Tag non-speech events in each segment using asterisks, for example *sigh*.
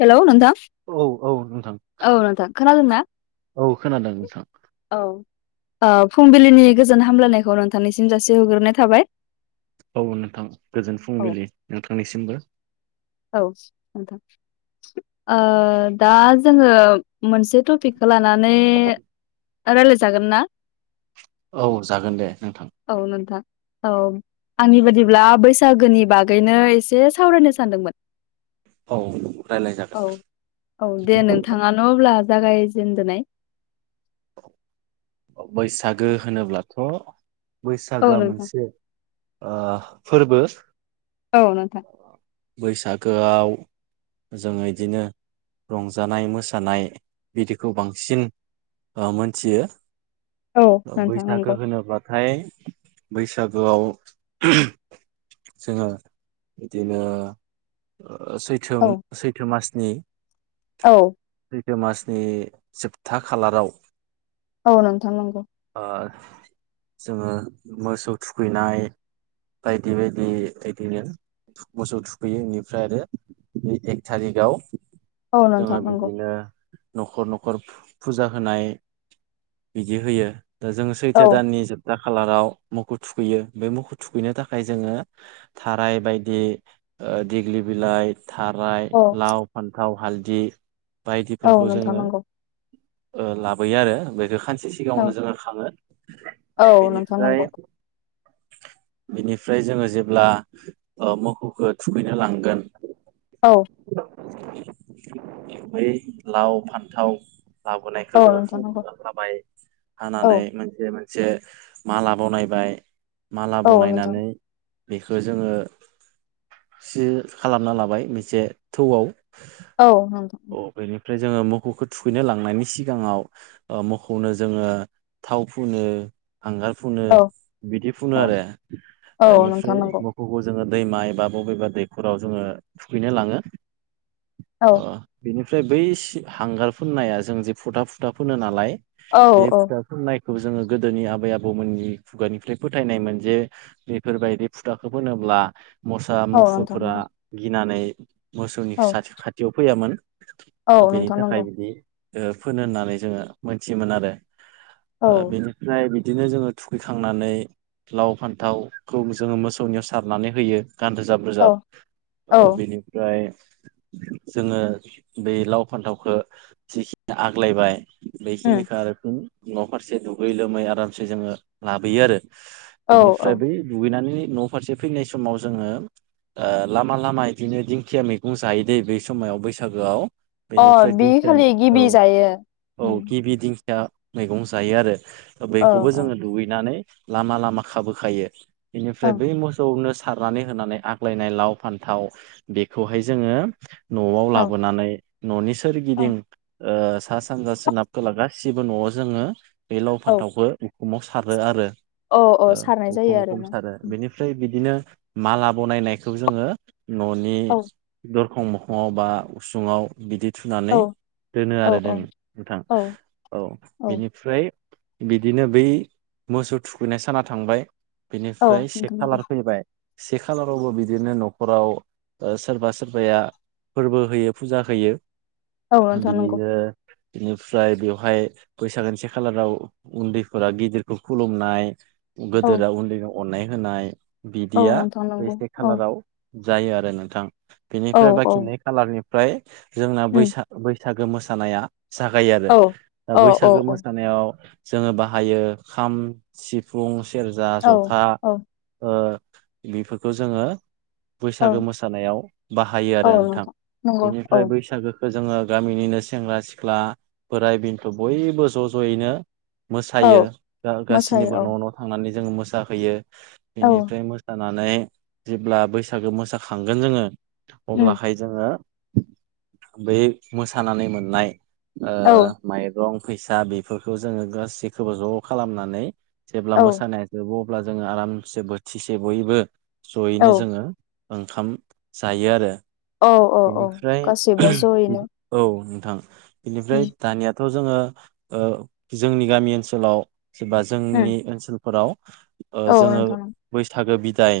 Hello नोंथां औ औ नोंथां औ नोंथां खोनादोंना? औ खोनादों नोंथां औ ओ फुंबिलिनि गोजोन हामलायनायखौ नोंथांनिसिम जासि हरग्रोनाय थाबाय। औ नोंथां गोजोन औ फुंबिलि नोंथांनिसिमबो। औ ओ दा जोङो मोनसे टपिकखो लानानै रायलायजागोन ना? औ जागोन दे नोंथां। औ नोंथां औ आंनि बादिब्ला बैसागोनि बागैनो एसे सावरायनो सानदोंमोन। औ रायलाय जागोन औ औ दे नोंथाङानो अब्ला जागायजेनदनाय बैसागो होनोब्लाथ' औ बैसागोआ नोंथां मोनसे ओ फोरबो औ नोंथां। बैसागोआव। जोङो इदिनो रंजानाय मोसानाय बिदिखौ बांसिन ओ मोनथियो। औ नोंथां बैसागो नंगौ होनोब्लाथाय बैसागोआव जोङो बिदिनो ओ सै थोम औ सैथो मासनि। औ। सैथो मासनि जोबथा खालाराव। औ नोंथां नंगौ। ओ जोङो मोसौ थुखैनाय। बायदि बायदि बिदिनो। मोसौ थुखैयो बेनिफ्राय आरो बे एक थारिगाव। औ जोंहा नोंथां नंगौ बिदिनो। न'खर न'खर फुजा होनाय बिदि होयो दा जों औ सैथो दाननि जोब था खालाराव मोखौ थुखैयो, बे मोखौ थुखैनो थाखाय जोङो थाराय बायदि ओ दिग्लि बिलाइ। थाराय औ लाव फान्थाव हालदि औ बायदिफोरखौ नोंथां जोङो नंगौ ओ लाबोयो आरो बेखौ खानसे औ सिगाङावनो जोङो खाङो। औ नोंथां बेनिफ्राय *inaudible* बिनिफ्राय जोङो जेब्ला ओ मोखौखो जोंङो थुखैनो लांगोन। औ बै लाव फान्थाव। औ लाबोनायखो जोङो फु नोंथां नंगौ हाबाय औ हानानै मोनसे से माला बनायबाय माला औ नोंथां बनायनानै बेखो जोङो सि खालामना लाबाय मोनसे थौआव। औ नंगौ अ बेनिफ्राय जोङो मोखौखो थुखैनो लांनायनि सिगाङाव। ओ मोखौनो जोङो थाव फुनो। हांगार फुनो औ बिदि फुनो औ आरो औ नोंथां बेनिफ्राय। नंगौ खौबो जोङो दैमा एबा बबेबा दैखराव जोङो थुखैनो लाङो। औ ओ बिनिफ्राय बै हांगार फोननाया जों जे फुथा फुथा फोनो नालाय औ बे औ फुथा फुननायखौ जोङो गोदोनि आबै आबौमोननि खुगानिफ्राय फोथायनायमोन जे बेफोरबायदि फुथाखौ फोनोब्ला मोसा औ नोंथां मुफुरफोरा नंगौ गिनानै मोसौनि औ खाथियाव फैयामोन औ बेनि नोंथां थाखाय नंगौ बिदि ओ फोनो होननानै जोङो मोनथियोमोन आरो औ ओ बेनिफ्राय बिदिनो जोङो थुखैखांनानै लाव फान्थावखौ जोङो मोसौनियाव सारनानै होयो गान रोजाब औ रोजाब औ ओ बेनिफ्राय जोङो बे लाव फान्थावखौ जिखिनि आग्लायबाय उम बेखिनिखौ आरो न' फारसे दुगै लोमै आरामसे जोङो लाबोयो आरो औ औ बेनिफ्राय बै दुगैनानै न' फारसे फैनाय समाव जोङो ओ लामा लामा बिदिनो दिंखिया मैगं जायो दै बै समाव बैसागोआव अ बेनिफ्राय दिंखिया बिखालि औ गिबि जायो औ गिबि दिंखिया मैगं जायो आरो औ बैखौबो जोङो दुगैनानै लामा लामा खाबोखायो बेनिफ्राय ओं बै मोसौनो सारनानै होनानै आग्लायनाय लाव फान्थाव बेखौहाय जोङो। न'आव औ लाबोनानै न'नि सोरगिदिं ओ सा सानजा सोनाब खोला गासिबो न'आव जोङो बे लाव औ फान्थावखौ उखुमाव सारो आरो औ औ ओ सारनाय उखुम जायो आरो उखुम नों सारो बेनिफ्राय बिदिनो माला बनायनायखौ जोङो न'नि औ खं मोखाङाव बा उसुङाव बिदि औ थुनानै दोनो औ आरो दों नोंथां औ औ औ बेनिफ्राय बिदिनो बै मोसौ थुखैनाय साना थांबाय औ बिनिफ्राय से नोंथां नंगौ खालार फैबाय से खालारावबो बिदिनो न'खराव सोरबा सोर बाया फोरबो होयो फुजा होयो औ नोंथां नंगौ बिनिनो बेनिफ्राय बेवहाय बैसागोनि से खालाराव उन्दैफोरा गिदिरखौ खुलुमनाय औ गोदोरा उन्दैखौ अननाय होनाय औ बिदिया नोंथां बे नंगौ से औ खालाराव जायो आरो नोंथां औ बेनिफ्राय औ बाखि नै खालारनिफ्राय जोंना उम बैसा बैसागो मोसानाया जागायो आरो औ दा औ औ बैसागो औ मोसानायाव जोङो बाहायो खाम सिफुं सेरजा औ जथा औ बेफोरखौ जोङो औ बैसागो मोसानायाव बाहायो औ आरो नोंथां नंगौ औ बेनिफ्राय बैसागो जोङो गामिनिनो सेंग्रा सिख्ला बोराय बेन्थ' बयबो ज' ज'यैनो औ मोसायो गासैनिबो मोसायो न' न' थांनानै जों मोसाहैयो औ बेनिफ्राय जानानै जेब्ला बैसागो मोसाखांगोन जोङो उम अब्लाहाय जोङो बै मोसानानै मोननाय औ माइरं फैसा बेफोरखौ जोङो गासैखौबो ज' खालामनानै जेब्ला औ मोसानाय जोबो अब्ला जोङो आरामसे बोथिसे बयबो जयैनो औ जोङो ओंखाम जायो आरो औ औ औ बेनिफ्राय गासैबो जयैनो औ नोंथां बेनिफ्राय उम दानिया थ' जोङो जोंनि गामि ओनसोलाव एबा उम जोंनि ओनसोल फोराव औ जोङो नोंथां बैसागो बिदाय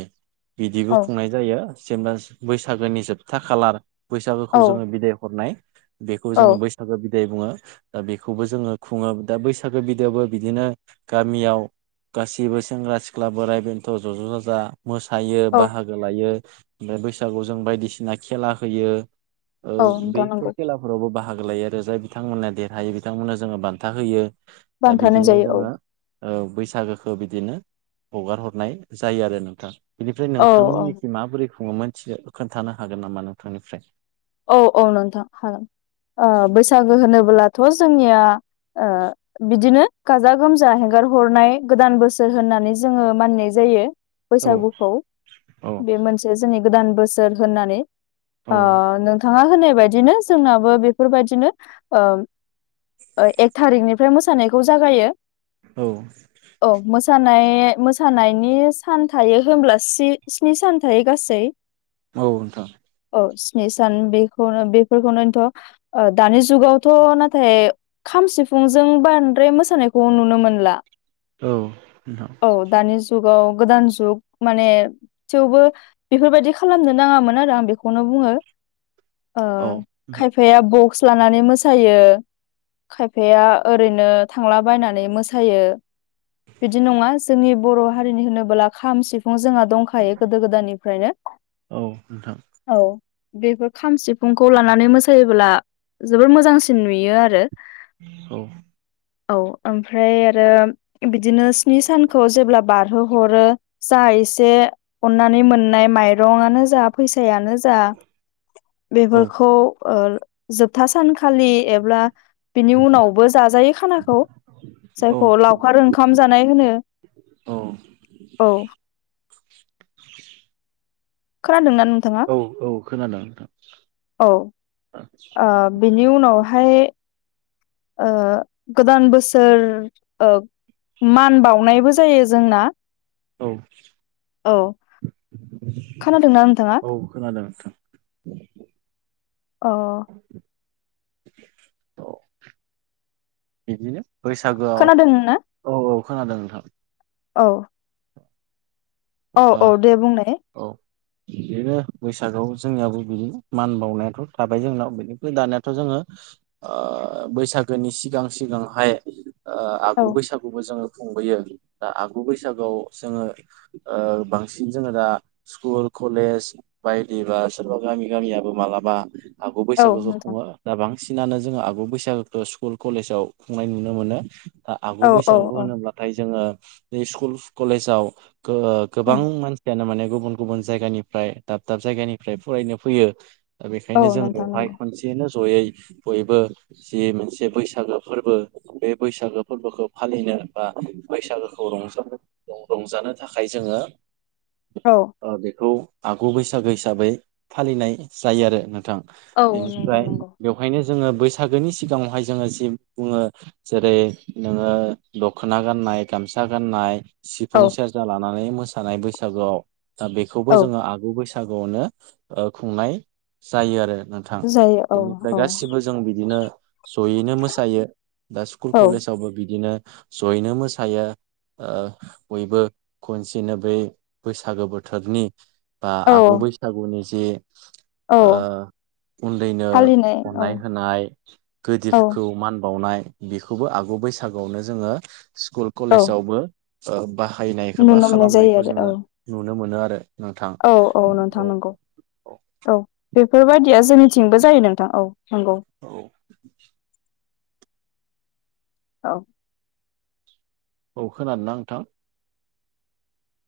बिदिबो औ खुंनाय जायो जेनेबा बैसागोनि जोबथा खालार बैसागोखौ औ जोङो बिदाय हरनाय बेखौ औ जोङो बैसागो बिदाय बुङो दा बेखौबो जोङो खुङो दा बैसागो बिदोआवबो बिदिनो गामियाव गासिबो सेंग्रा सिख्ला बोराइ बेन्थ' ज'ज' जाजा मोसायो औ बाहागो लायो ओमफ्राय बैसागुआव जों बायदिसिना खेला होयो औ नोंथां बैफोर नंगौ खेलाफो फोरावबो बाहागो लायो आरो जाय बिथांमोनहा देरहायो बिथांमोननो जोङो बान्था होयो दा बान्थानो बिदिनो जायो औ जोङो बैसागोखौ बिदिनो हगार हरनाय जायो आरो नोंथां बिनिफ्राय औ औ नोंथांमोननिखि माबोरै खुङोमोन मिथिगो खोन्थानो हागोन नामा नोंथांनिफ्राय औ औ नोंथां हागोन बैसागो होनोबोलाथ' जोंनिया ओ बिदिनो गाजा गोमजा हेंगार हरनाय गोदान बोसोर होननानै जोङो मानिनाय जायो औ बैसागुखौ औ बे मोनसे जोंनि गोदान बोसोर होननानै औ ओ थाङा होनाय बायदिनो जोंनाबो बेफोरबायदिनो ओ एक थारिकनिफ्राय मोसानायखौ जागायो औ औ मोसानाय मोसानायनि सान थायो होनब्ला स्नि सान थायो गासै *inaudible* औ नोंथां औ स्नि सान बेखौनो बेफोरखौनोथ' दानि जुगावथ' नाथाय खाम सिफुंजों बांद्राय मोसानायखौ नुनो मोनला औ नोंथां औ दानि जुगाव गोदान जुग माने थेवबो बेफोरबायदि खालामनो नाङामोन आरो आं बेखौनो बुङो औ नोंथां खायफाया बक्स लानानै मोसायो खायफाया ओरैनो थांलाबायनानै मोसायो बिदि नङा जोंनि बर' हारिनि होनबोला खाम सिफुं जोंहा दं खायो गोदो गोदायनिफ्रायनो औ नोंथां औ बेफोर खाम सिफुंखौ लानानै मोसायोब्ला जोबोर मोजांसिन नुयो आरो औ औ ओमफ्राय आरो बिदिनो स्नि सानखौ जेब्ला बार हो हरो जा एसे अननानै मोननाय माइरङानो जा फैसायानो जा औ बेफोरखौ जोबथा सानखालि एब्ला बिनि उनावबो जाजायो खानाखौ औ जायखौ लाव खार ओंखाम जानाय होनो औ औ खोनादों ना नों औ औ खोनादों नोंथां औ बिनि उनावहाय ओ गोदान बोसोर ओ मान बावनायबो जायो जोंना औ औ खोनादोंना नोंथाङा औ खोनादों नोंथां अ औ बिदिनो बैसागोआव खोनादों ना औ औ खोनादों नोंथां औ औ बा औ दे बुंनाय औ बिदिनो बैसागआव जोंनियाबो बिदि मान बावनायाथ' थाबाय जोंनाव बेनिफ्राय दानियाथ' जोङो ओ बैसागोनि सिगां सिगांहाय औ आगु बैसागुबो जोङो खुंबोयो दा आगु बैसागुआव जोङो बांसिन जोङो दा स्कुल कलेज बायदिबा सोरबा गामि गामियाबो मालाबा हागु औ बैसागुखौ नोंथां खुङो दा बांसिनानो जोङो आगु बैसागोखौ स्कुल कलेजाव खुंनाय नुनो मोनो दा आगु औ औ बैसागु औ होनोब्लाथाय जोङो बे स्कुल कलेजाव गो गोबां उम मानसियानो माने गुबुन गुबुन जायगानि फ्राय दाब दाब जायगानिफ्राय फरायनो फैयो दा औ बेनिखायनो जों नोंथां बेवहाय नंगौ खनसे जनो जयै बयबो जि मोनसे बैसागो फोरबो बे बैसागो फोरबोखौ फालिनो बा बैसागोखौ रंजानो रंजानो थाखाय जोङो औ बेखौ आगु बैसागो हिसाबै फालिनाय जायो आरो नोंथां औ नोंथां बेनिफ्राय नंगौ बेवहायनो जोङो बैसागोनि सिगाङावहाय जोङो जि बुङो जेरै नोङो दख'ना गाननाय गामसा गाननाय औ सिफुं सेरजा लानानै मोसानाय बैसागुआव दा बेखौबो औ जोङो आगु बैसागुआवनो खुंनाय जायो आरो। थां जायो औ बेनिफ्राय औ गासिबो जों बिदिनो जयैनो मोसायो दा स्कुल औ कलेजावबो बिदिनो जयैनो मोसायो बयबो खनसेनो बै बैसागो बोथोरनि बा आगु औ बैसागुनि जि औ ओ उन्दैनो फालिनाय औ अननाय होनाय औ गोदिरफोरखौ मान बावनाय बेखौबो आगु बैसागुआवनो जोङो स्कुल औ कलेजावबो बाहायनाय नुनो एबा मोननाय जायो खालामनायखौ आरो जोङो औ नुनो मोनो आरो नोंथां औ नोंथां औ नंगौ औ बेफोरबायाददिया जोंनिथिंबो जायो नोंथां औ नंगौ। औ औ औ खोनादों ना नोंथां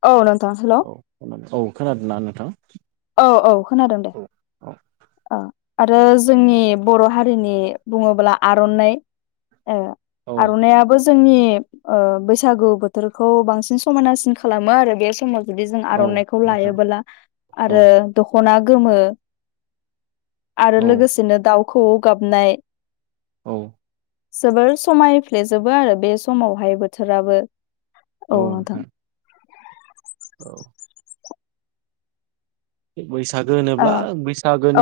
औ नोंथां हेल' औ खोनादों ना नोंथां? औ औ खोनादों दे। औ आरो जोंनि बर' हारिनि बुङोब्ला आर'नाइ ए औ आर'नाइयाबो जोंनि ओ बैसागु बोथोरखौ बांसिन समायनासिन खालामो आरो बे समाव। जुदि जों औ आर'नाइखौ नोंथां लायोबोला औ आरो दखना गोमो आरो औ लोगोसेनो दाउखौवौ गाबनाय औ जोबोर समायफ्लेजोबो आरो बे समावहाय बोथोराबो औ नोंथां। औ बैसागो ओ होनोब्ला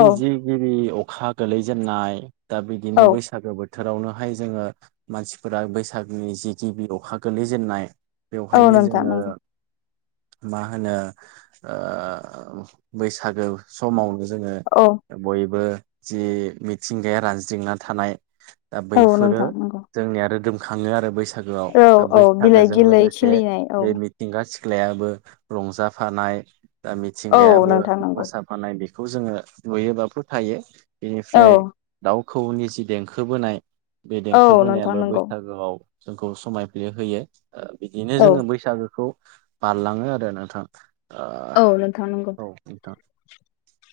औ जि गिबि अखा गोलैजेननाय दा बिदिनो औ बैसागो बो थोरावनोहाय जोङो मानसिफोरा बैसागनि जि गिबि अखा गोलै जेननाय औ बेवहायनो नोंथां जोङो नंगौ मा होनो ओ बैसागो समावनो जोङो औ बयबो जि मिथिंगाया रानज्रिंना थानाय दा औ बैफोरो नोंथां नंगौ जोंनिया रोदोमखाङो आरो बैसागोआव औ दा औ बिलाइ बैसागोजों गिलै लोगोसे खिलिनाय औ बे मि मिथिंगा सिख्लायाबो रंजाफानाया औ मिथिंगायाबो नोंथां नांगौ फानाय बेखौ जोङो नुयोबा फोथायो औ बेनिफ्राय दाउखौवौनि जि देंखोबोनाय बे औ देंखो नोंथां बोनायाबो नंगौ बैसागोआव जोंखौ समायफ्ले होयो बिदिनो औ जोङो बैसागोखौ बारलाङो आरो नोंथां औ नोंथां नंगौ। औ नोंथां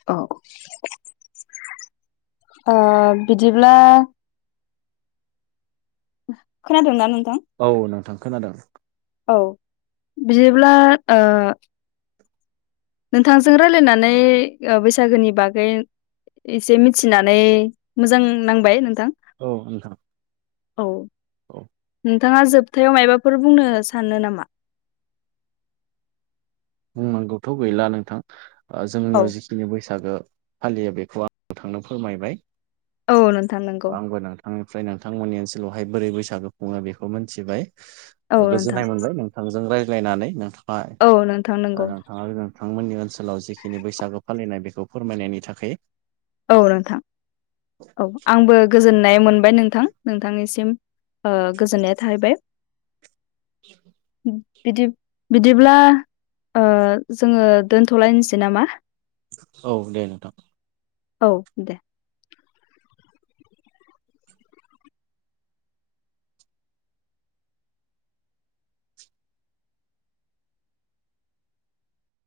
औ बिदिब्ला खोनादों ना नोंथां औ नोंथां खोनादों औ बिदिब्ला ओ नोंथांजों रायलायनानै बैसागोनि बागै एसे मिथिनानै मोजां नांबाय नोंथां औ नोंथां औ औ नोंथाङा जोबथायाव मायबाफोर बुंनो सानो नामा बुंनांगौथ' गैला नोंथां औ जोंनियाव जि खिनि बैसागो फालियो बेखौ आं थांनो फोरमायबाय औ नोंथां नंगौ आंबो नोंथां निफ्राय नोंथांमोननि ओनसोलावहाय बोरै बैसागु खुङो बेखौ मिथिबाय औ नोंथां गोजोननाय मोनबायों थांजों रायज्लायनानै नोंथाङा औ नोंथां नंगौ नोंथांमोननि ओनसोलाव जिखिनि बैसागो फालिनाय बेखौ फोरमायनायनि थाखाय औ नोंथां औ आंबो गोजोननाय मोनबाय नोंथां नोंथांनिसिम ओ गोजोननाय थाहैबाय। *inaudible* बिदि बिदिब्ला जोङो दोनथ'लायनोसै नामा औ दे नोंथां औ दे